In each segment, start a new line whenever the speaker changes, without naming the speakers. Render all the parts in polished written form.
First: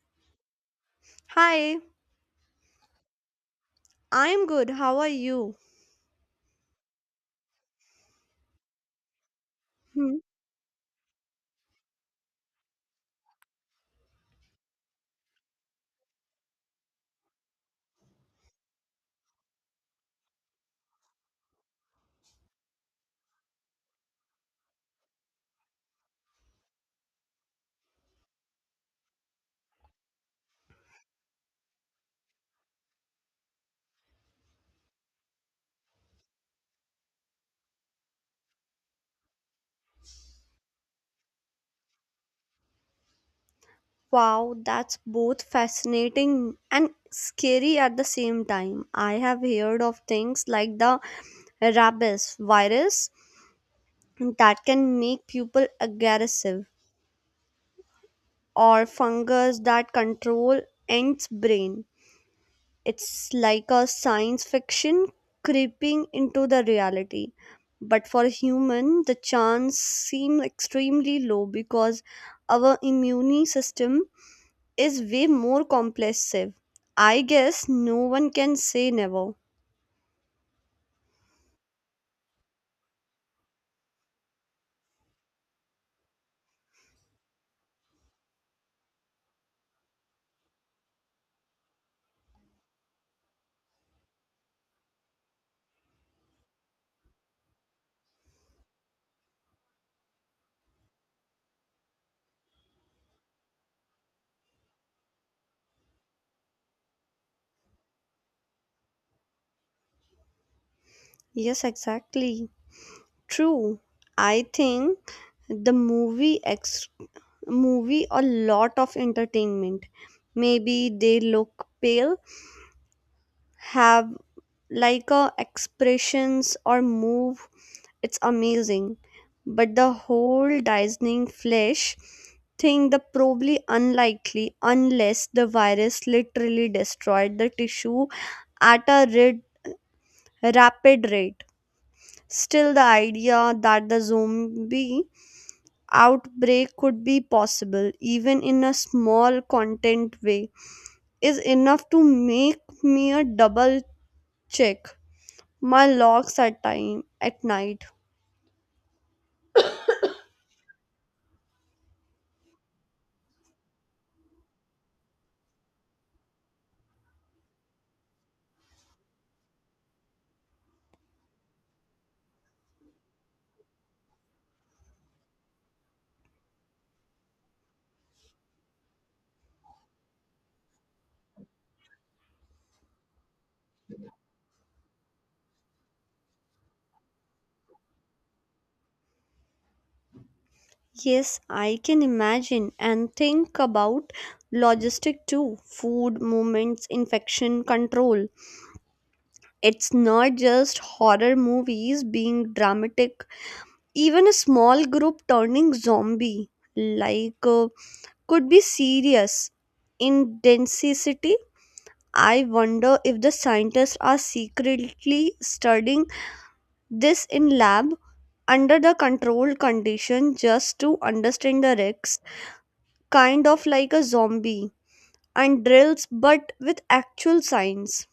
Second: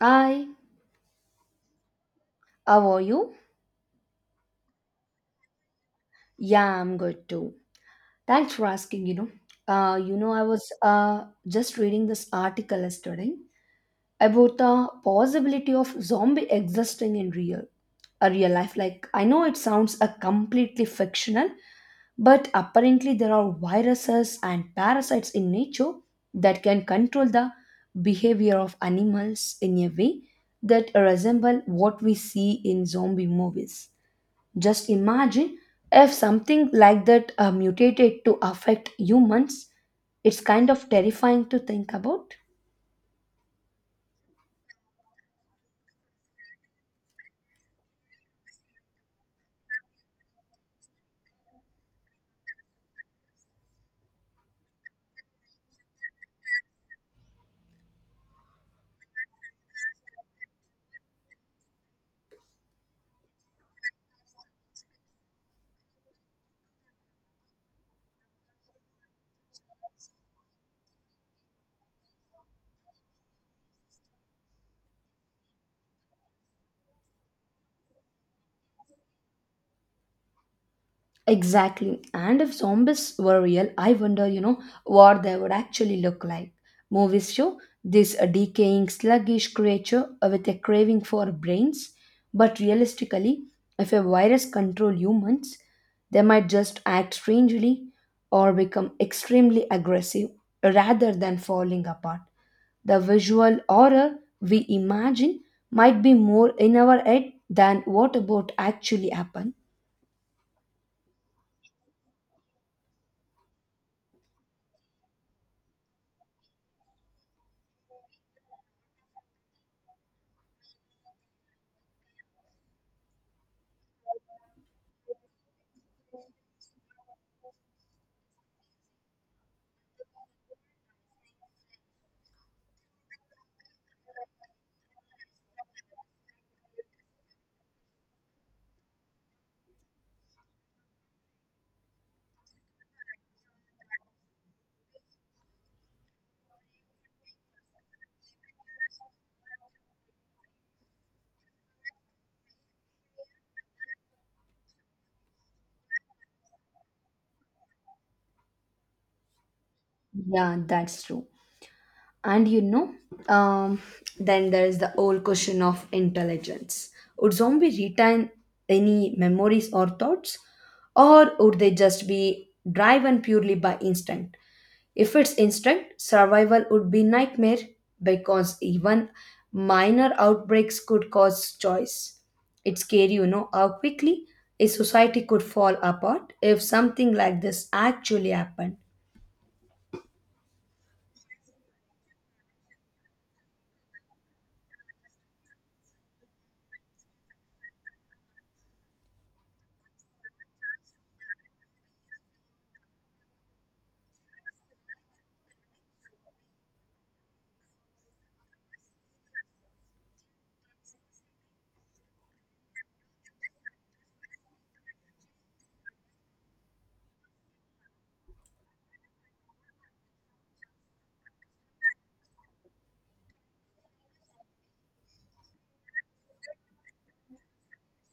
Hi,
Hi,
how are you?
I'm good. How are you?
Yeah, I'm good too. Thanks for asking,
Hmm.
I was just reading this article yesterday about the possibility of zombie existing in real a real life. Like I know it sounds a completely fictional, but apparently there are viruses and parasites in nature that can control the behavior of animals in a way that resemble what we see in zombie movies. Just imagine if something like that mutated to affect humans. It's kind of terrifying to think about.
Wow, that's both fascinating and scary at the same time. I have heard of things like the rabies virus that can make people aggressive or fungus that control ants' brain. It's like a science fiction creeping into the reality. But for human, the chance seem extremely low because our immune system is way more compulsive. I guess no one can say never.
Exactly. And if zombies were real, I wonder what they would actually look like. Movies show this decaying, sluggish creature with a craving for brains. But realistically, if a virus controlled humans, they might just act strangely or become extremely aggressive rather than falling apart. The visual horror we imagine might be more in our head than what about actually happen.
Yes, exactly. True. I think the movie movie a lot of entertainment. Maybe they look pale, have like expressions or move, it's amazing, but the whole Disney flesh thing the probably unlikely unless the virus literally destroyed the tissue at a rapid rate. Still, the idea that the zombie outbreak could be possible even in a small content way is enough to make me a double check my logs at time at night.
Yeah, that's true. And you know, um, then there is the old question of intelligence. Would zombie retain any memories or thoughts, or would they just be driven purely by instinct? If it's instinct, survival would be nightmare because even minor outbreaks could cause choice. It's scary how quickly a society could fall apart if something like this actually happened.
Yes, I can imagine and think about logistic too, food, movements, infection control. It's not just horror movies being dramatic, even a small group turning zombie like, could be serious. In density, I wonder if the scientists are secretly studying this in lab under the controlled condition just to understand the risks, kind of like a zombie and drills but with actual science.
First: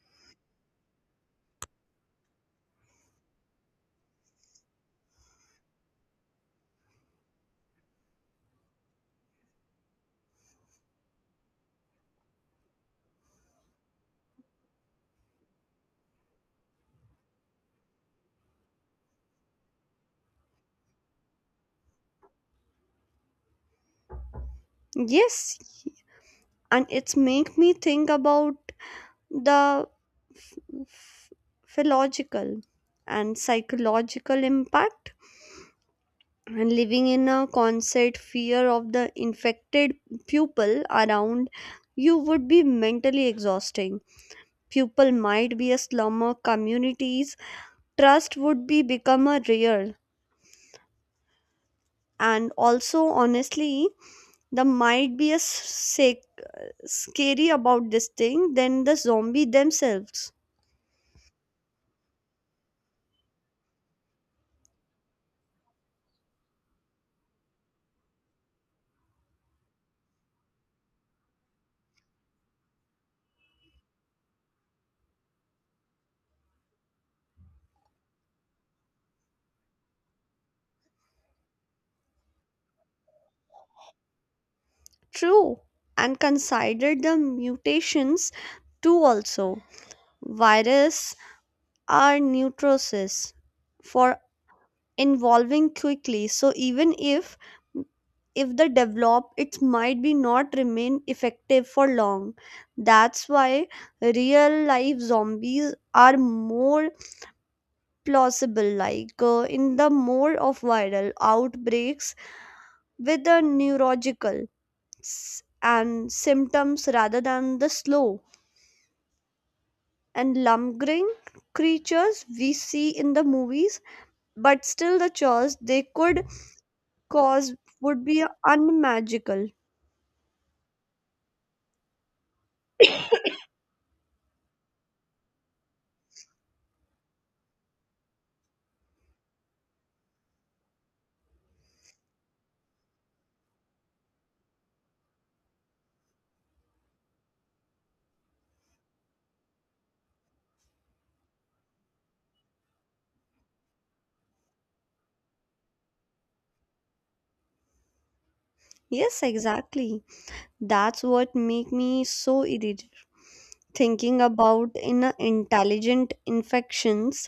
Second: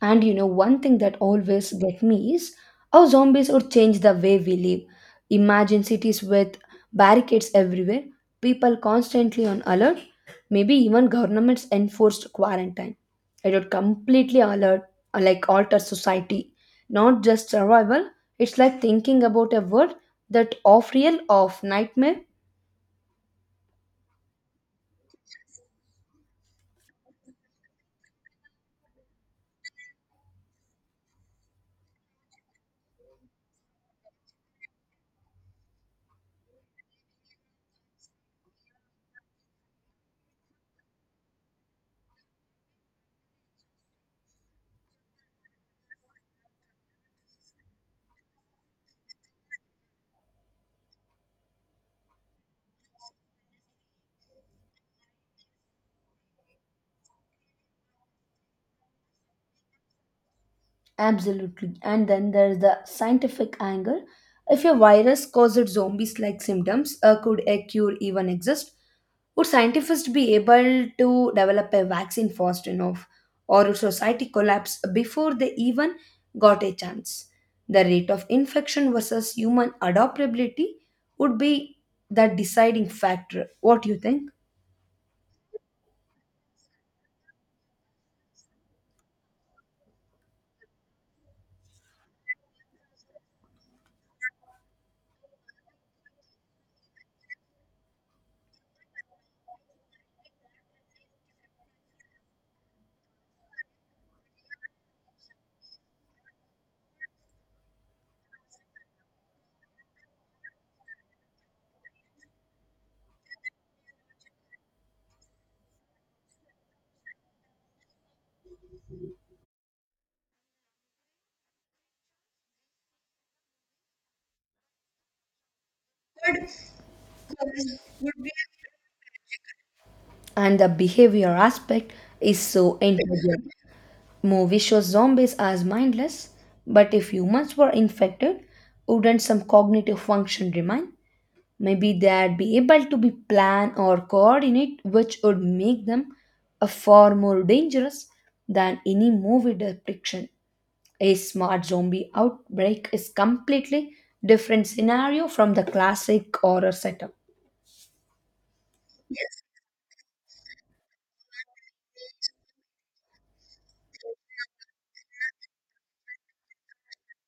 And you know, one thing that always get me is how zombies would change the way we live. Imagine cities with barricades everywhere, people constantly on alert, maybe even governments enforced quarantine. It would completely alert, like alter society, not just survival. It's like thinking about a world that of real of nightmare.
Yes, and it's make me think about the f- philological and psychological impact, and living in a constant fear of the infected pupil around you would be mentally exhausting. Pupil might be a slumber communities, trust would be become a rare, and also honestly there might be a sick scary about this thing than the zombie themselves.
Absolutely. And then there's the scientific angle. If a virus causes zombies like symptoms, could a cure even exist? Would scientists be able to develop a vaccine fast enough? Or would society collapse before they even got a chance? The rate of infection versus human adaptability would be the deciding factor. What do you think?
True. And consider the mutations too also. Virus are neutrosis for evolving quickly. So even if they develop it might be not remain effective for long. That's why real life zombies are more plausible like, in the more of viral outbreaks with the neurological and symptoms rather than the slow and lumbering creatures we see in the movies, but still the chores they could cause would be unmagical.
And the behavior aspect is so integral. Movie shows zombies as mindless, but if humans were infected, wouldn't some cognitive function remain? Maybe they'd be able to be plan or coordinate, which would make them a far more dangerous than any movie depiction. A smart zombie outbreak is completely different scenario from the classic horror setup.
Yes, exactly. That's what make me so irritated thinking about in a intelligent infections.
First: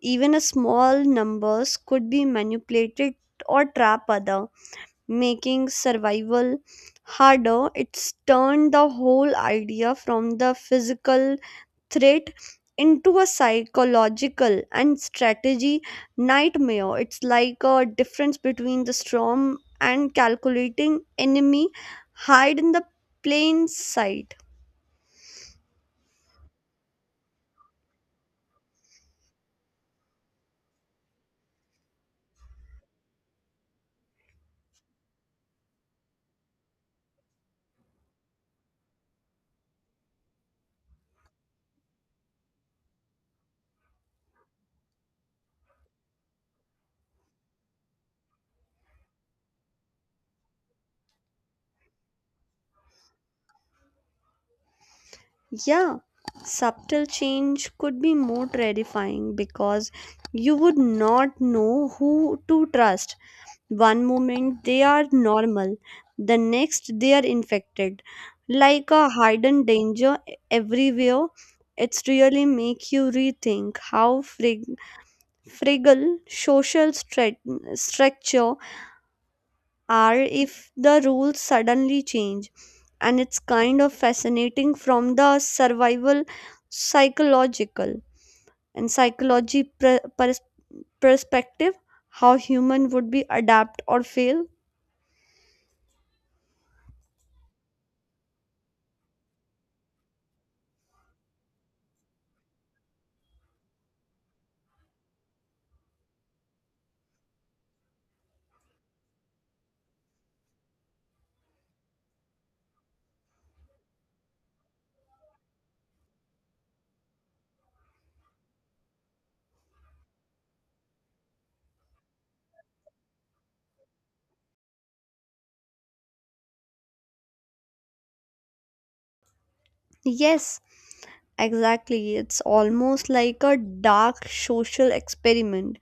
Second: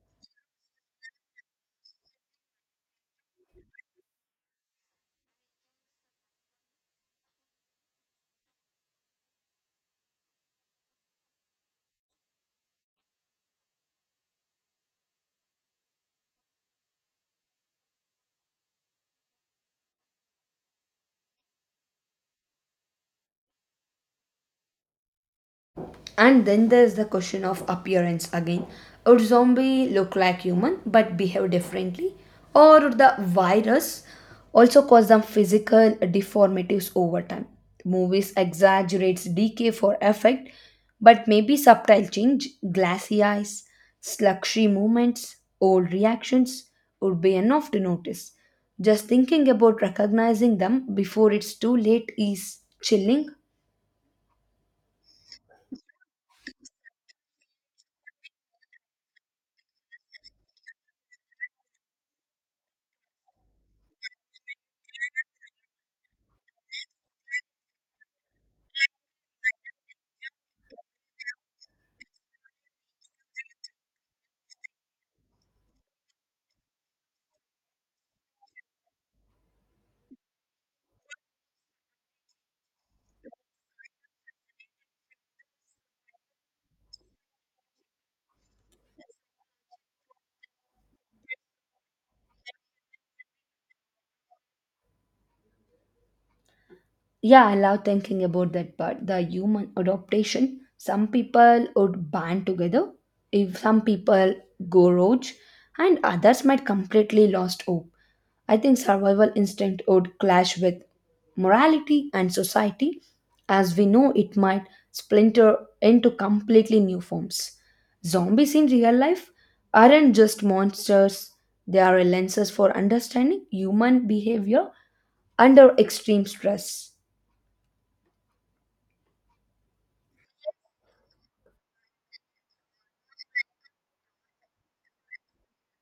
Even a small numbers could be manipulated or trap other, making survival harder. It's turned the whole idea from the physical threat into a psychological and strategy nightmare. It's like a difference between the storm and calculating enemy hide in the plain sight.
And then there's the question of appearance again. Would zombie look like human but behave differently? Or would the virus also cause some physical deformities over time? Movies exaggerates decay for effect, but maybe subtle change, glassy eyes, sluggy movements, old reactions would be enough to notice. Just thinking about recognizing them before it's too late is chilling.
Yeah, subtle change could be more terrifying because you would not know who to trust. One moment they are normal, the next they are infected. Like a hidden danger everywhere, it's really make you rethink how fragile social structure are if the rules suddenly change. And it's kind of fascinating from the survival psychological and psychology perspective, how human would be adapt or fail.
Yeah, I love thinking about that part. The human adaptation. Some people would band together, if some people go rogue, and others might completely lost hope. I think survival instinct would clash with morality and society, as we know it might splinter into completely new forms. Zombies in real life aren't just monsters, they are lenses for understanding human behavior under extreme stress.
Yes, exactly. It's almost like a dark social experiment.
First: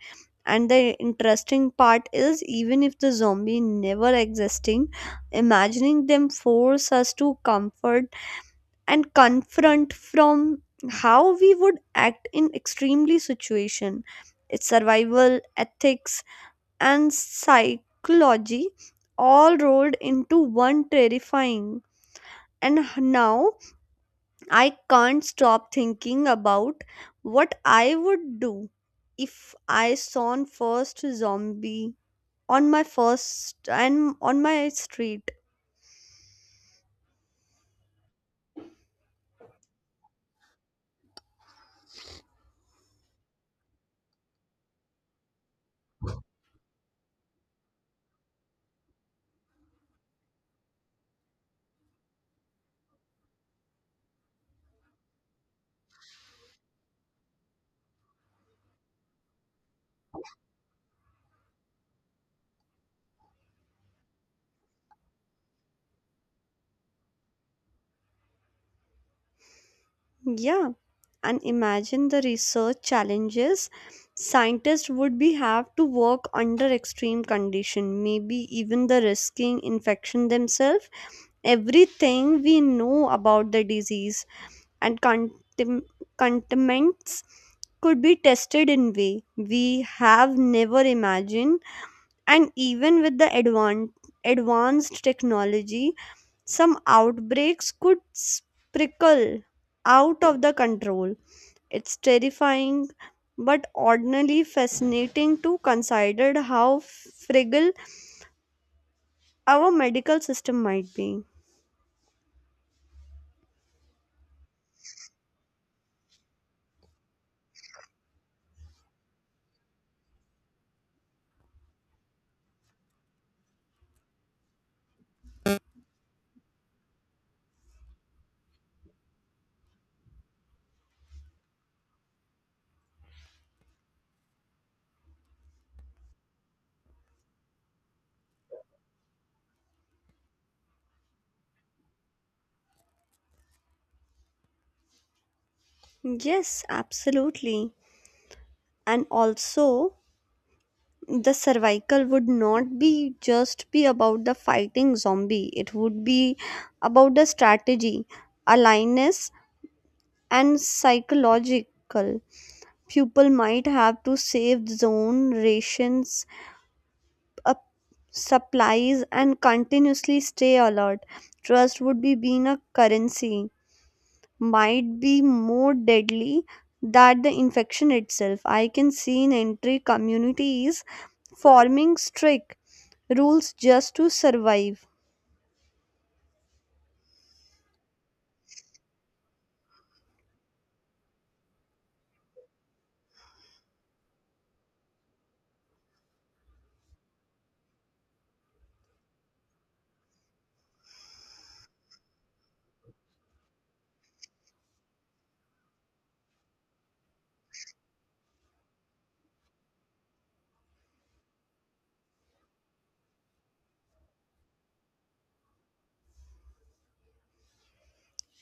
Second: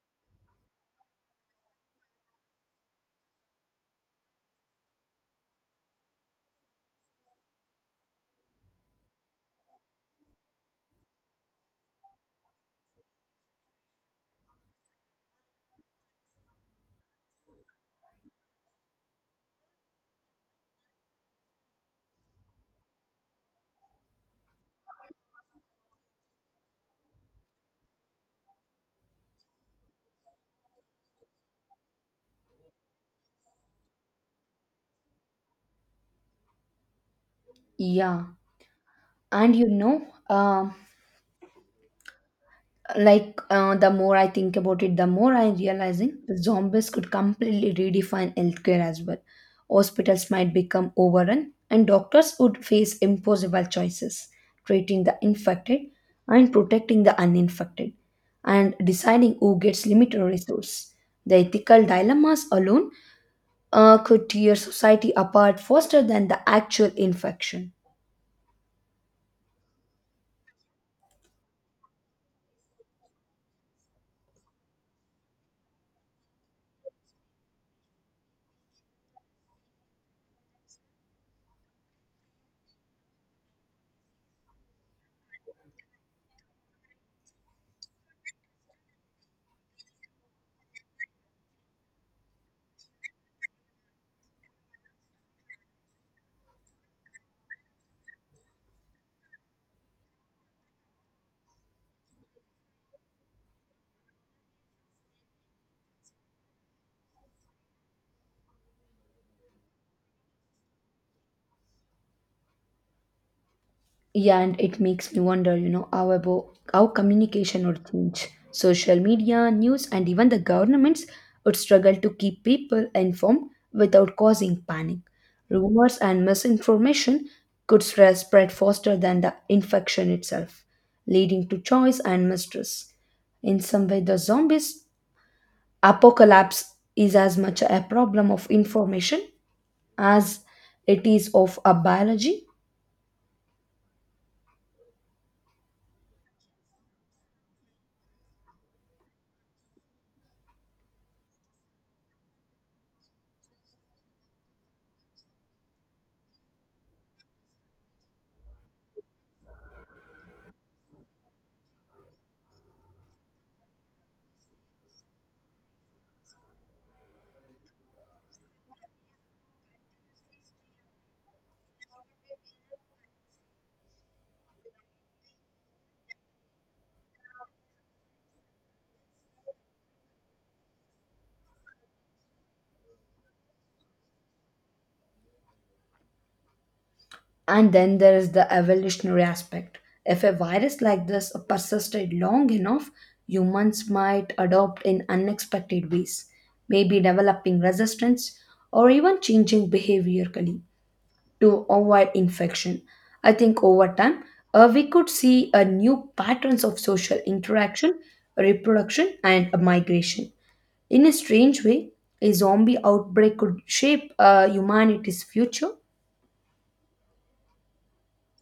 And the interesting part is, even if the zombie never existing, imagining them force us to comfort and confront from how we would act in extremely situation. It's survival, ethics, and psychology all rolled into one terrifying. And now I can't stop thinking about what I would do if I saw an first zombie on my first and on my street.
Yeah, and you know, like the more I think about it, the more I'm realizing the zombies could completely redefine healthcare as well. Hospitals might become overrun, and doctors would face impossible choices, treating the infected and protecting the uninfected, and deciding who gets limited resource. The ethical dilemmas alone could tear society apart faster than the actual infection.
Yeah, and imagine the research challenges, scientists would be have to work under extreme condition, maybe even the risking infection themselves. Everything we know about the disease and contentments could be tested in way we have never imagined, and even with the advanced technology some outbreaks could sprinkle out of the control. It's terrifying but ordinarily fascinating to consider how fragile our medical system might be.
Yeah, and it makes me wonder how about how communication would change. Social media, news, and even the governments would struggle to keep people informed without causing panic. Rumors and misinformation could spread faster than the infection itself, leading to choice and mistrust. In some way, the zombies apocalypse is as much a problem of information as it is of a biology.
Yes, absolutely. And also, the survival would not be just be about the fighting zombie, it would be about the strategy, aliveness, and psychological. People might have to save zone rations, uh, supplies and continuously stay alert. Trust would be being a currency, might be more deadly than the infection itself. I can see in entry communities forming strict rules just to survive.
And then there is the evolutionary aspect. If a virus like this persisted long enough, humans might adopt in unexpected ways, maybe developing resistance or even changing behaviorally to avoid infection. I think over time, we could see a new patterns of social interaction, reproduction, and migration. In a strange way, a zombie outbreak could shape humanity's future.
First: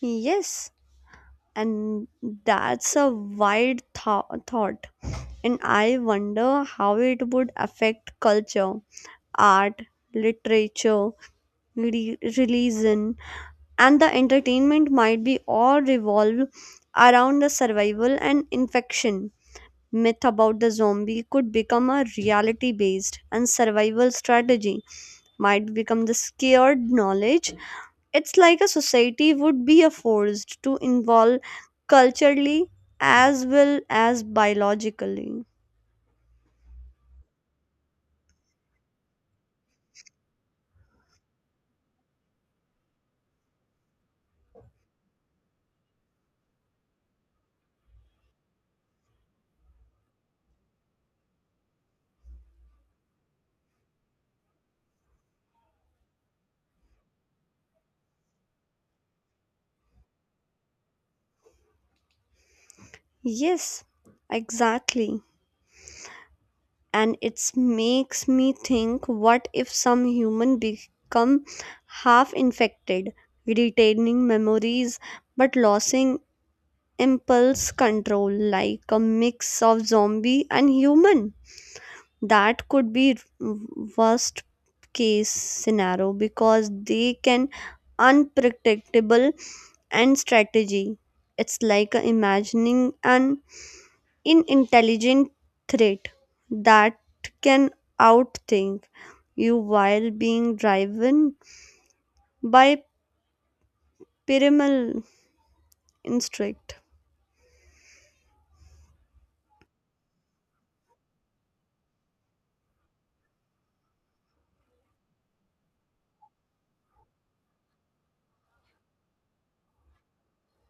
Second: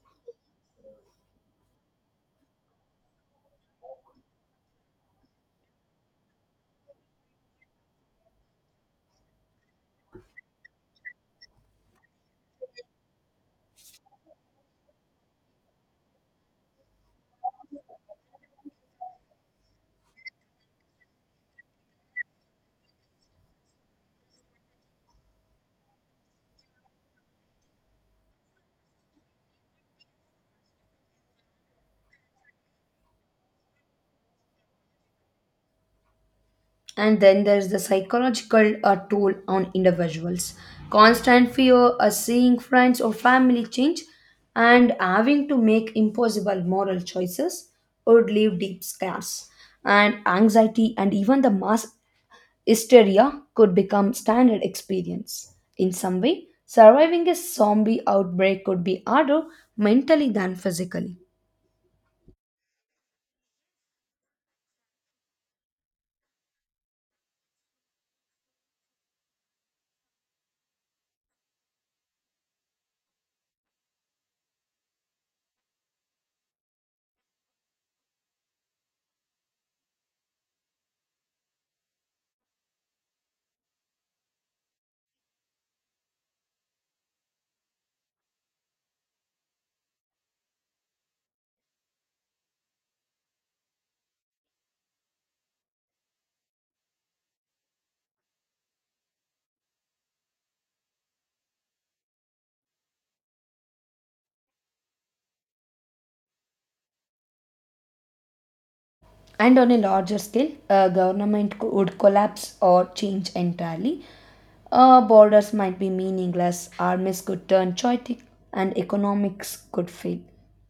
Yes, and that's a wild thought. And I wonder how it would affect culture, art, literature, religion, and the entertainment might be all revolve around the survival and infection. Myth about the zombie could become a reality based, and survival strategy might become the scared knowledge. It's like a society would be a forced to involve culturally as well as biologically.
And then there's the psychological toll on individuals, constant fear of seeing friends or family change and having to make impossible moral choices would leave deep scars and anxiety, and even the mass hysteria could become standard experience. In some way surviving a zombie outbreak could be harder mentally than physically.
Yes, exactly. And it makes me think, what if some human become half infected, retaining memories but losing impulse control, like a mix of zombie and human? That could be worst case scenario because they can unpredictable and strategy. It's like a imagining an inintelligent threat that can outthink you while being driven by primal instinct.
And on a larger scale, a would collapse or change entirely. Borders might be meaningless, armies could turn chaotic, and economics could fail.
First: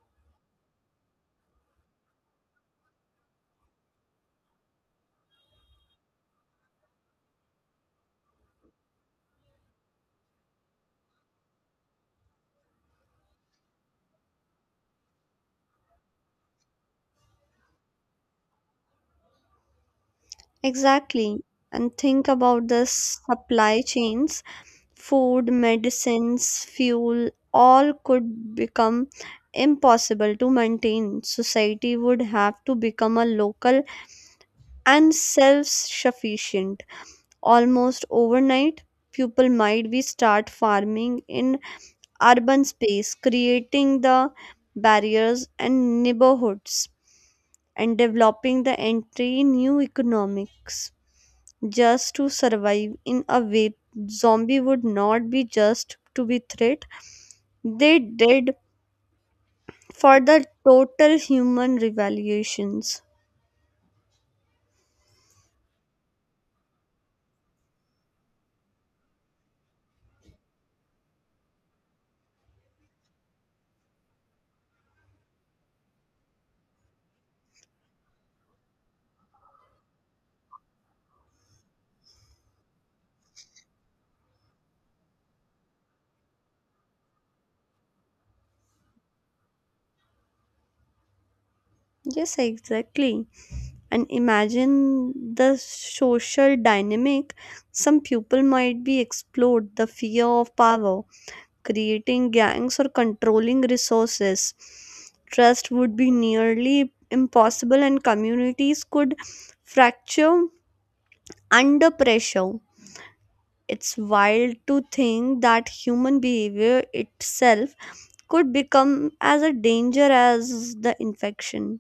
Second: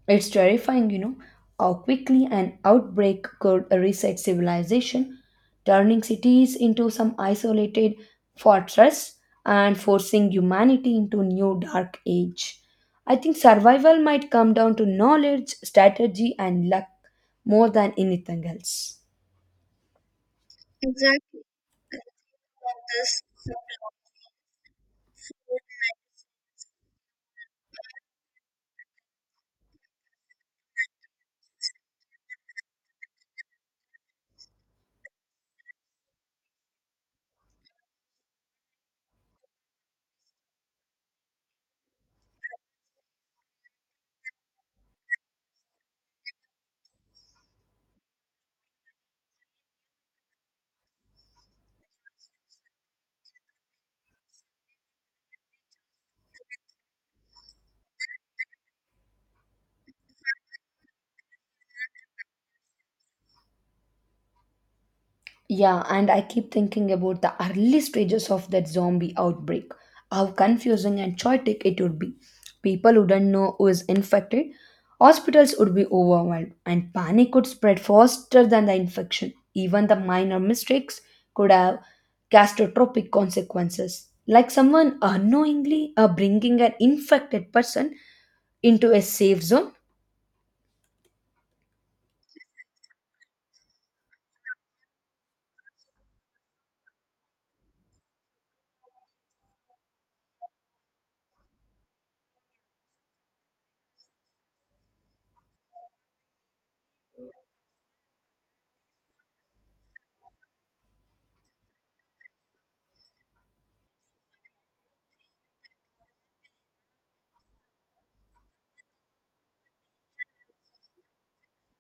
It's terrifying how quickly an outbreak could reset civilization, turning cities into some isolated fortress and forcing humanity into new dark age. I think survival might come down to knowledge, strategy, and luck more than anything else. Exactly.
Exactly. And think about the
This.
supply chains. Food, medicines, fuel, all could become impossible to maintain. Society would have to become a local and self sufficient. Almost overnight, people might be start farming in urban space, creating the barriers and neighborhoods and developing the entry new economics just to survive. In a way, zombie would not be just to be threat. They did for the total human revaluations.
Yeah, and I keep thinking about the early stages of that zombie outbreak. How confusing and chaotic it would be. People wouldn't know who is infected, hospitals would be overwhelmed, and panic could spread faster than the infection. Even the minor mistakes could have catastrophic consequences, like someone unknowingly bringing an infected person into a safe zone.
Yes, exactly. And imagine the social dynamic. Some people might be explode the fear of power, creating gangs or controlling resources. Trust would be nearly impossible, and communities could fracture under pressure. It's wild to think that human behavior itself could become as a danger as the infection.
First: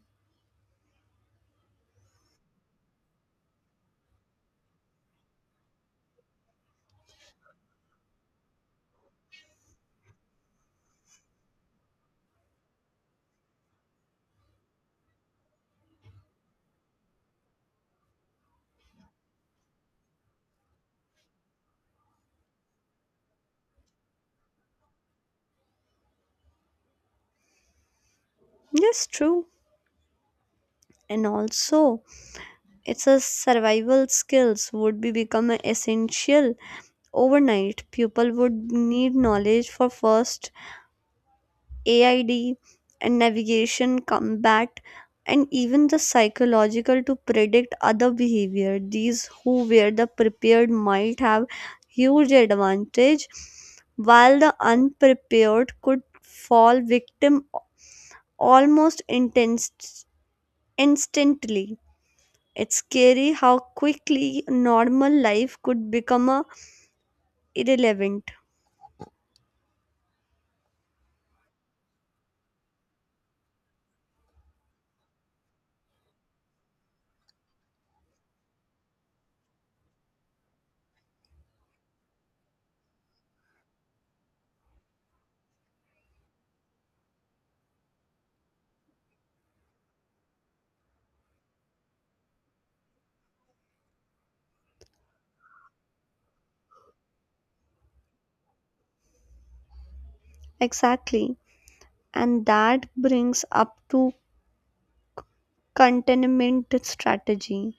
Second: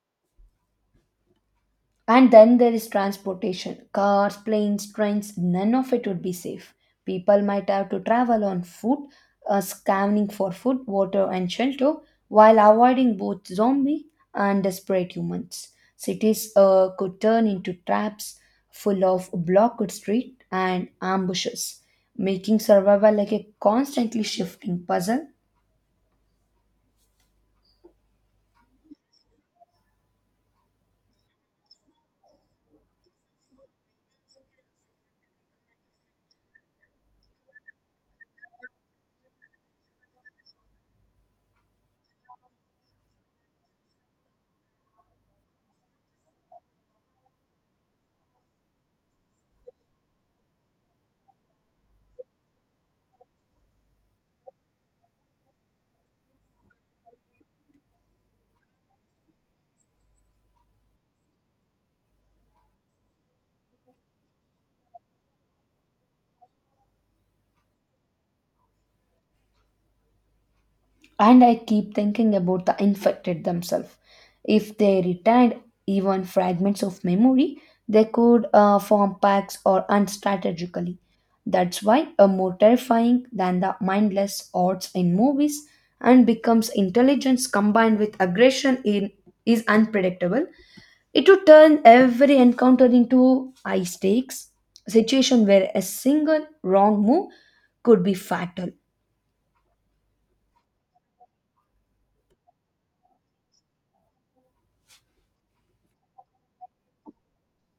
And then there is transportation cars, planes, trains, none of it would be safe. People might have to travel on foot, scanning for food, water, and shelter while avoiding both zombie and desperate humans. Cities could turn into traps full of blocked street and ambushes, making survival like a constantly shifting puzzle.
Yes, true. And also, it's a survival skills would be become a essential overnight. People would need knowledge for first AID and navigation, combat, and even the psychological to predict other behavior. These who were the prepared might have huge advantage, while the unprepared could fall victim almost intense, instantly. It's scary how quickly normal life could become a irrelevant.
And I keep thinking about the infected themselves. If they retained even fragments of memory, they could form packs or unstrategically. That's why a more terrifying than the mindless odds in movies and becomes intelligence combined with aggression in is unpredictable. It would turn every encounter into high stakes situation where a single wrong move could be fatal.
Exactly. And that brings up to containment strategy.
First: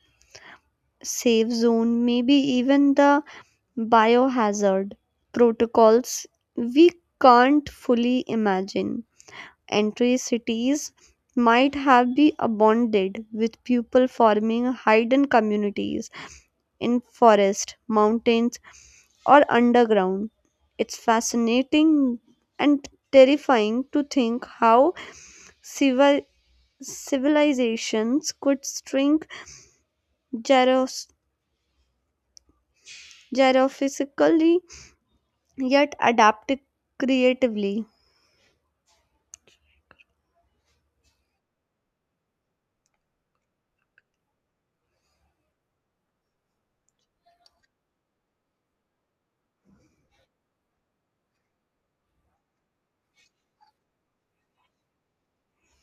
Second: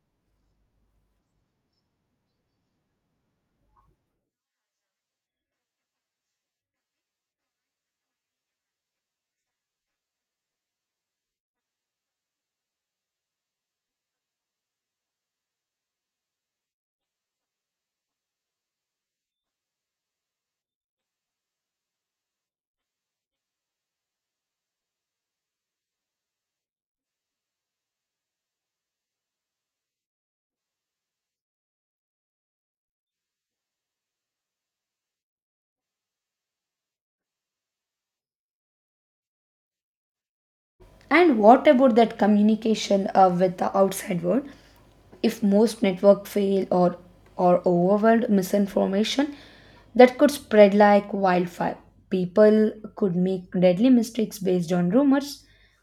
Safe zone, maybe even the biohazard protocols we can't fully imagine. Entry cities might have been abandoned with people forming hidden communities in forest, mountains or underground. It's fascinating and terrifying to think how civil civilizations could shrink gyros- gyrophysically yet adapt it creatively.
And what about that communication with the outside world? If most network fail or overwhelmed misinformation, that could spread like wildfire. People could make deadly mistakes based on rumors,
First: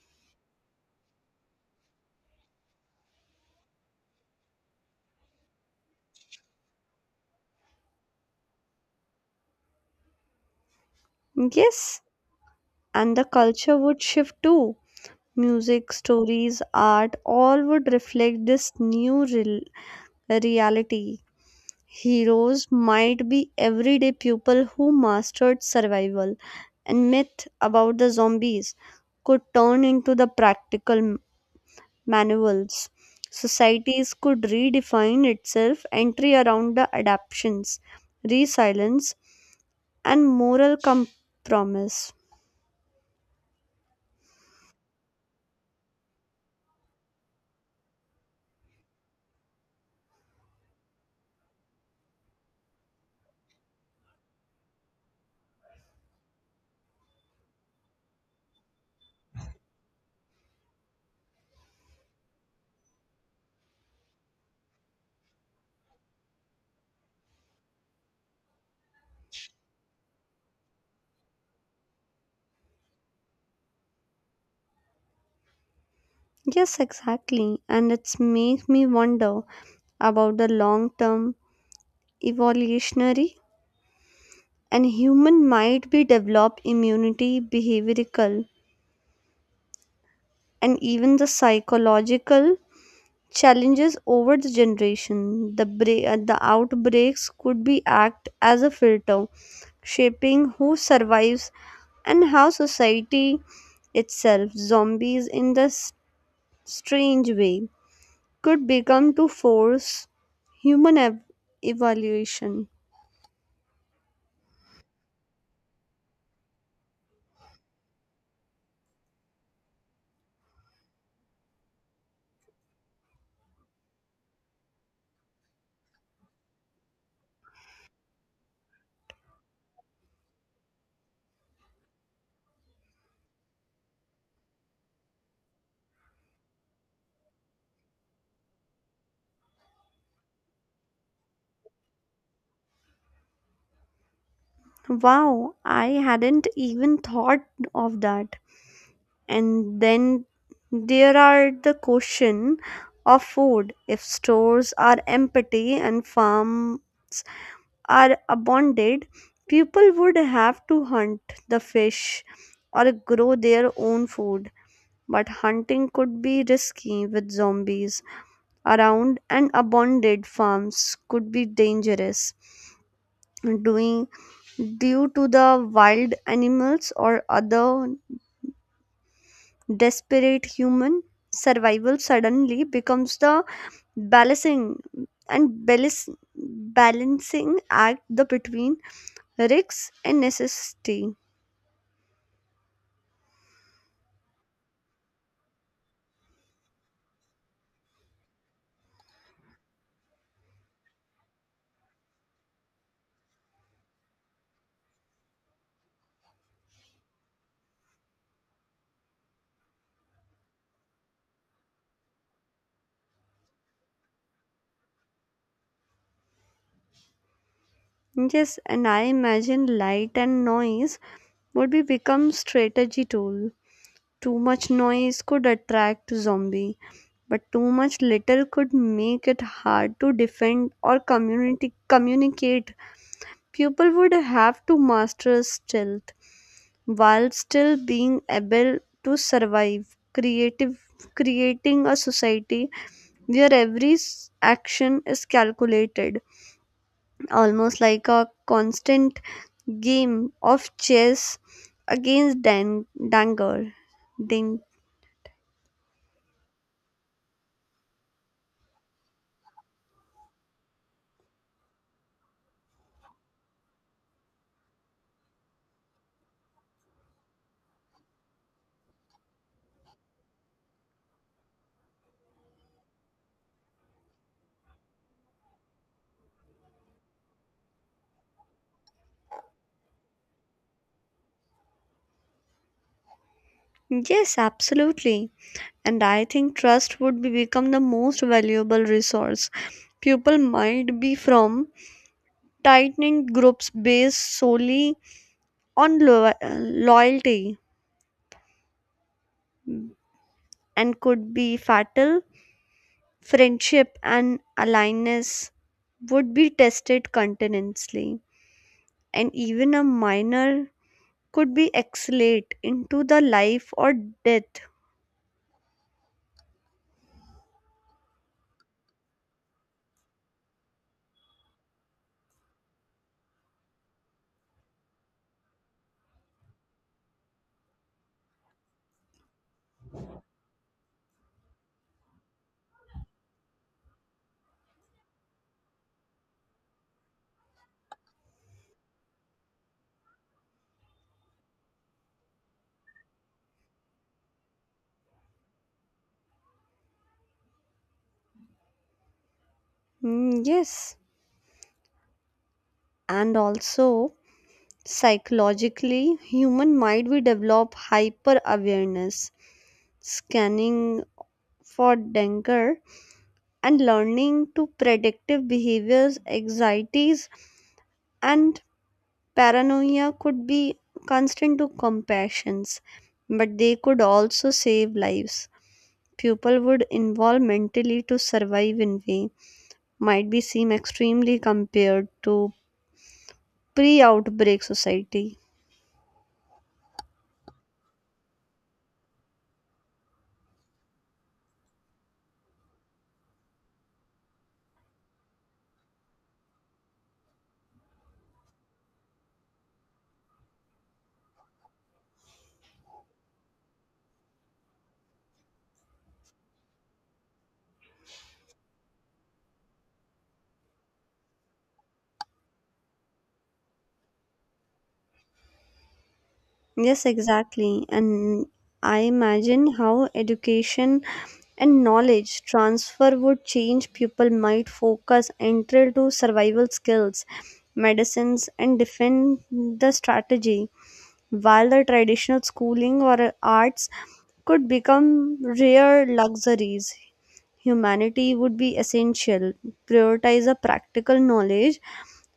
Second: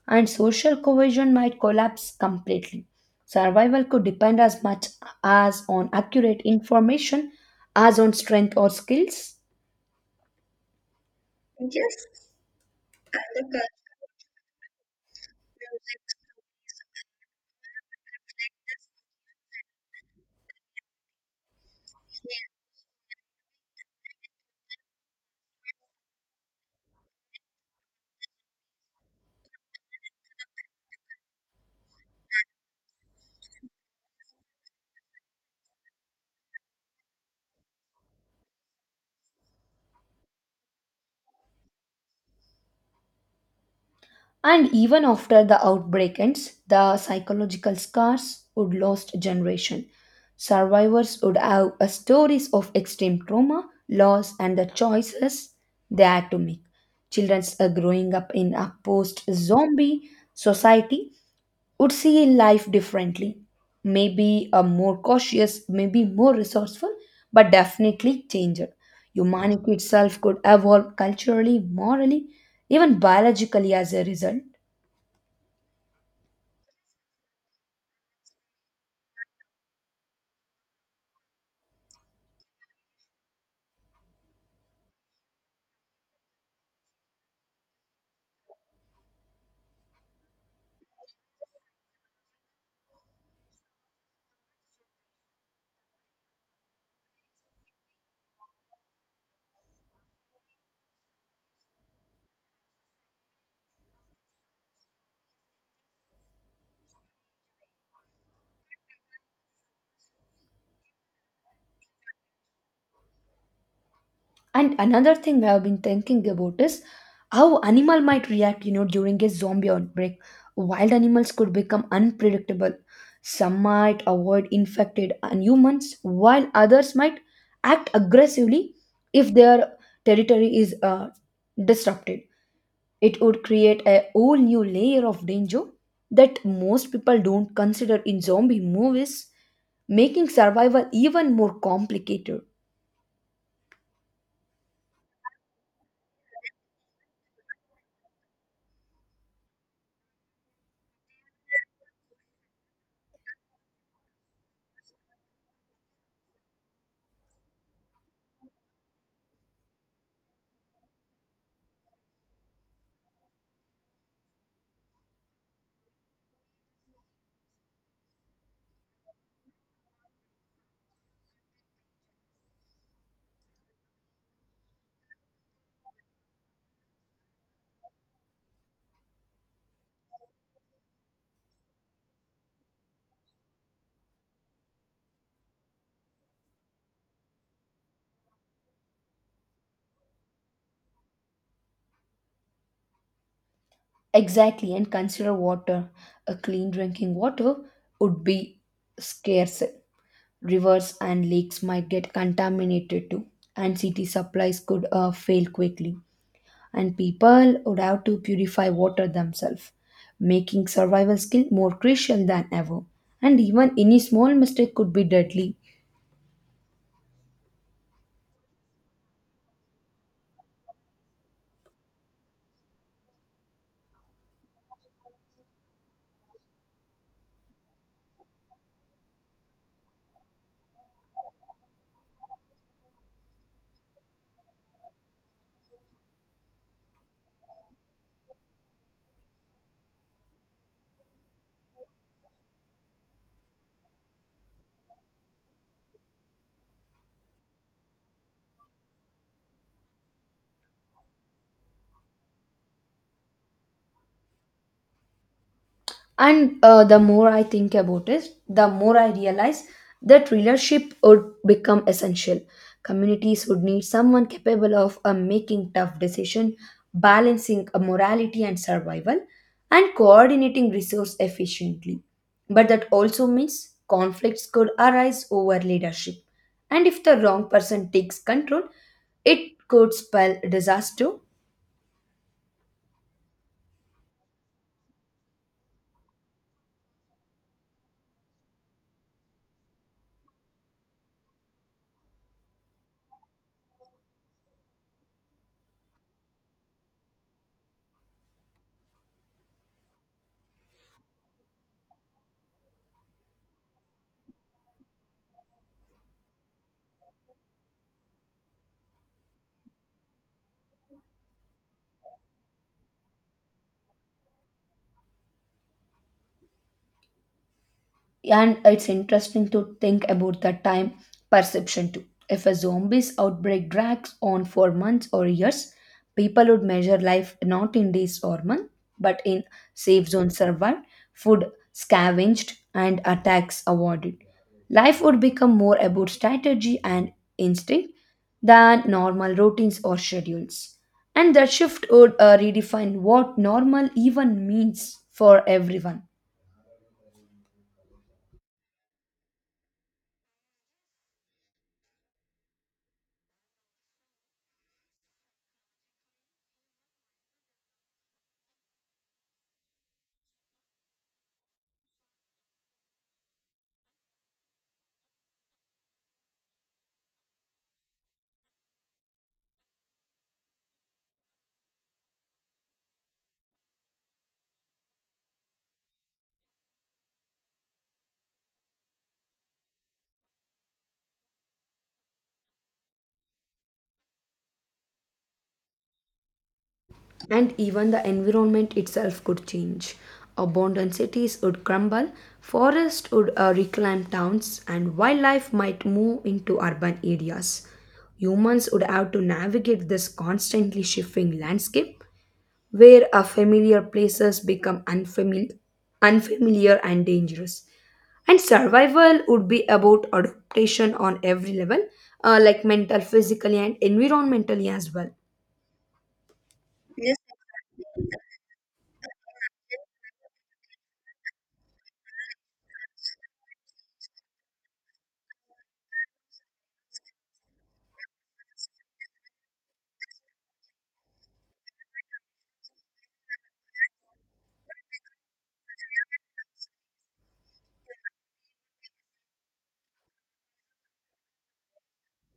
and social cohesion might collapse completely. Survival could depend as much as on accurate information as on strength or skills.
Yes, and the culture would shift too. Music, stories, art, all would reflect this new reality. Heroes might be everyday people who mastered survival, and myth about the zombies could turn into the practical manuals. Societies could redefine itself entry around the adaptations, resilience, and moral compromise.
And even after the outbreak ends, the psychological scars would last generation. Survivors would have a stories of extreme trauma, loss, and the choices they had to make. Children growing up in a post-zombie society would see life differently, maybe more cautious, maybe more resourceful, but definitely changed. Humanity itself could evolve culturally, morally, even biologically as a result.
Yes, exactly. And it's make me wonder about the long term evolutionary, and human might be develop immunity, behavioral and even the psychological challenges over the generation. The outbreaks could be act as a filter, shaping who survives and how society itself zombies in the strange way could become to force human evaluation.
And another thing I have been thinking about is how animal might react, you know, during a zombie outbreak. Wild animals could become unpredictable. Some might avoid infected and humans, while others might act aggressively if their territory is disrupted. It would create a whole new layer of danger that most people don't consider in zombie movies, making survival even more complicated.
Wow, I hadn't even thought of that. And then there are the question of food. If stores are empty and farms are abandoned, people would have to hunt the fish or grow their own food. But hunting could be risky with zombies around, and abandoned farms could be dangerous doing due to the wild animals or other desperate human. Survival suddenly becomes the balancing and balance, balancing act the between risks and necessity.
Exactly, and consider water. A clean drinking water would be scarce. Rivers and lakes might get contaminated too, and city supplies could fail quickly. And people would have to purify water themselves, making survival skill more crucial than ever. And even any small mistake could be deadly.
Yes, and I imagine light and noise would be become strategy tool. Too much noise could attract zombie, but too much litter could make it hard to defend or community communicate. People would have to master stealth while still being able to survive. Creative creating a society where every action is calculated, almost like a constant game of chess against danger. Ding.
And the more I think about it, the more I realize that leadership would become essential. Communities would need someone capable of making tough decisions, balancing morality and survival, and coordinating resource efficiently. But that also means conflicts could arise over leadership. And if the wrong person takes control, it could spell disaster.
Yes, absolutely. And I think trust would be become the most valuable resource. People might be from tightened groups based solely on loyalty, and could be fatal. Friendship and alliance would be tested continuously, and even a minor could be accelerate into the life or death.
And it's interesting to think about the time perception too. If a zombie's outbreak drags on for months or years, people would measure life not in days or months, but in safe zone survived, food scavenged, and attacks avoided. Life would become more about strategy and instinct than normal routines or schedules. And that shift would redefine what normal even means for everyone.
Mm, yes, and also psychologically human might we develop hyper awareness, scanning for danger and learning to predictive behaviors. Anxieties and paranoia could be constant to compassions, but they could also save lives. People would involve mentally to survive in way might be seem extremely compared to pre outbreak society.
And even the environment itself could change. Abandoned cities would crumble, forests would reclaim towns, and wildlife might move into urban areas. Humans would have to navigate this constantly shifting landscape where our familiar places become unfamiliar and dangerous. And survival would be about adaptation on every level, like mental, physically, and environmentally as well.
Yes,
Yes.
exactly. And I imagine how education and knowledge transfer would change. People might focus entry to survival skills, medicines, and defend the strategy, while the traditional schooling or arts could become rare luxuries. Humanity would be essential, prioritize a practical knowledge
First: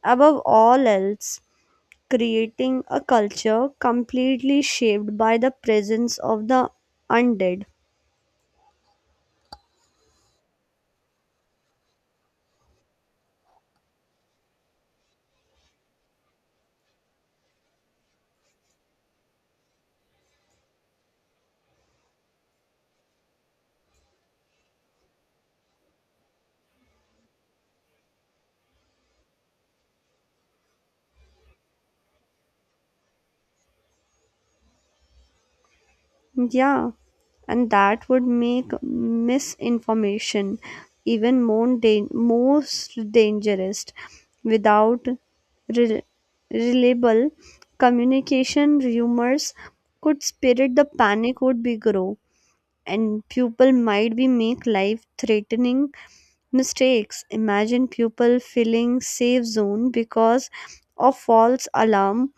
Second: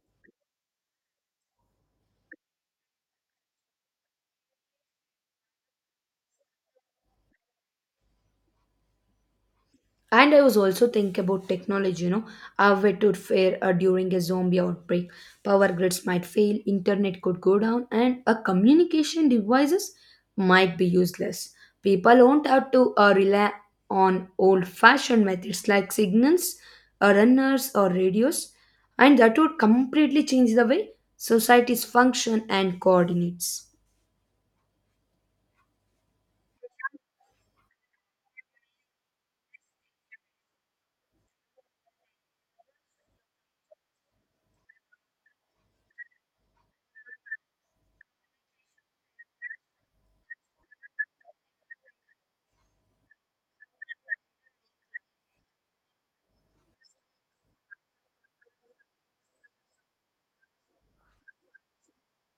above all else, creating a culture completely shaped by the presence of the undead.
And I was also thinking about technology, you know, how it would fare during a zombie outbreak. Power grids might fail, internet could go down, and a communication devices might be useless. People won't have to rely on old-fashioned methods like signals, runners, or radios, and that would completely change the way societies function and coordinates.
Yeah, and that would make misinformation even more most dangerous. Without re- reliable communication, rumors could spread. The panic would be grow, and people might be make life threatening mistakes. Imagine people feeling safe zone because of false alarm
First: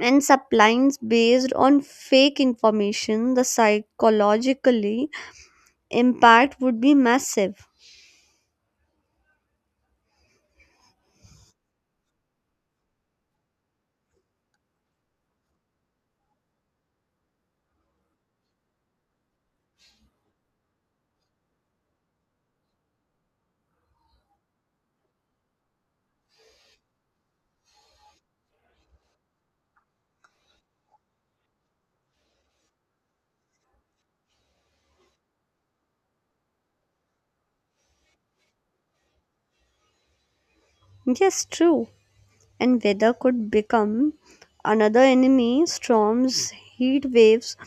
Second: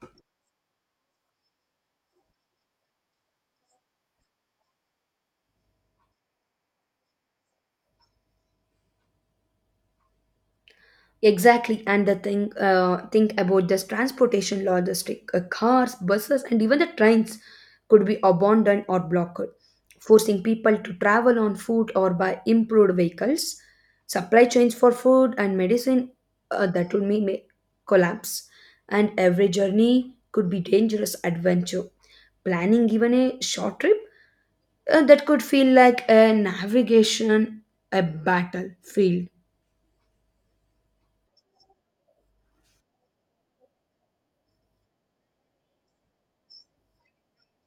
and supplies based on fake information. The psychologically impact would be massive.
Exactly, and the thing think about this transportation logistic cars, buses, and even the trains could be abandoned or blocked, forcing people to travel on foot or by improved vehicles. Supply chains for food and medicine that would may collapse, and every journey could be dangerous adventure. Planning even a short trip that could feel like a navigation, a battlefield.
Yes, true. And weather could become another enemy. Storms, heat waves,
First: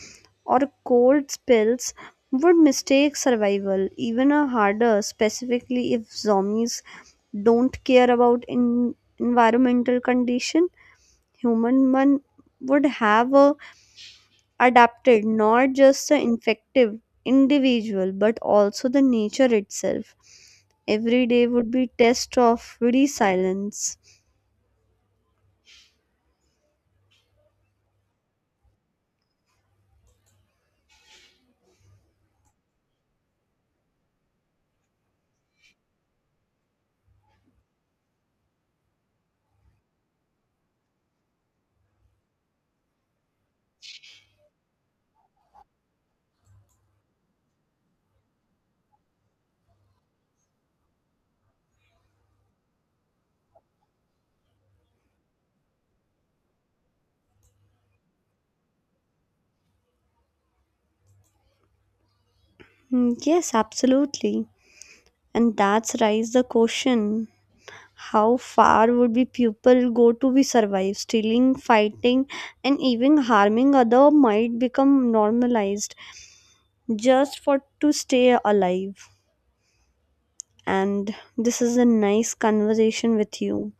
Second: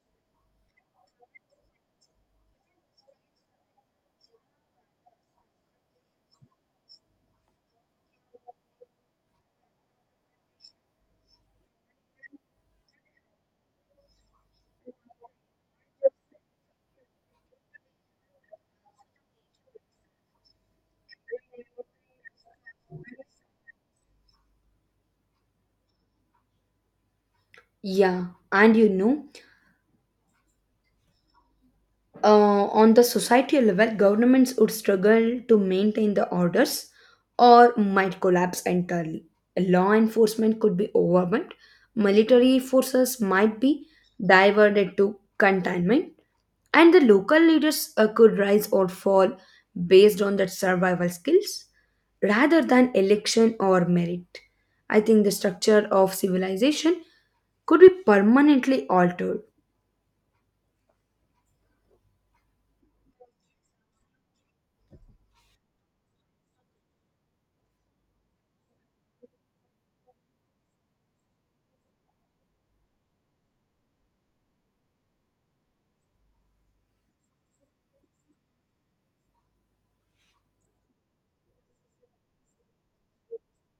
or cold spells would mistake survival even a harder specifically if zombies don't care about in environmental condition. Human Man would have adapted not just the infective individual but also the nature itself. Every day would be test of resilience.
Yeah, and you know. On the societal level, governments would struggle to maintain the orders or might collapse entirely. Law enforcement could be overwhelmed, military forces might be diverted to containment, and the local leaders could rise or fall based on their survival skills rather than election or merit. I think the structure of civilization could be permanently altered.
Mm, yes, absolutely, and that's raise the question, how far would be people go to be survive, stealing fighting and even harming other might become normalized just for to stay alive. And this is a nice conversation with you.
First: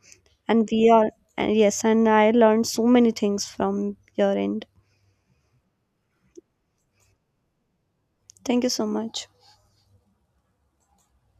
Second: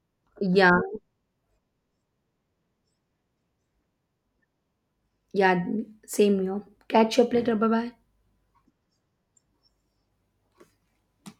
And
Yeah,
we are, and yes, and I learned so many things from your end.
Yeah, same here. Catch you up later. Bye bye.
Thank you so much.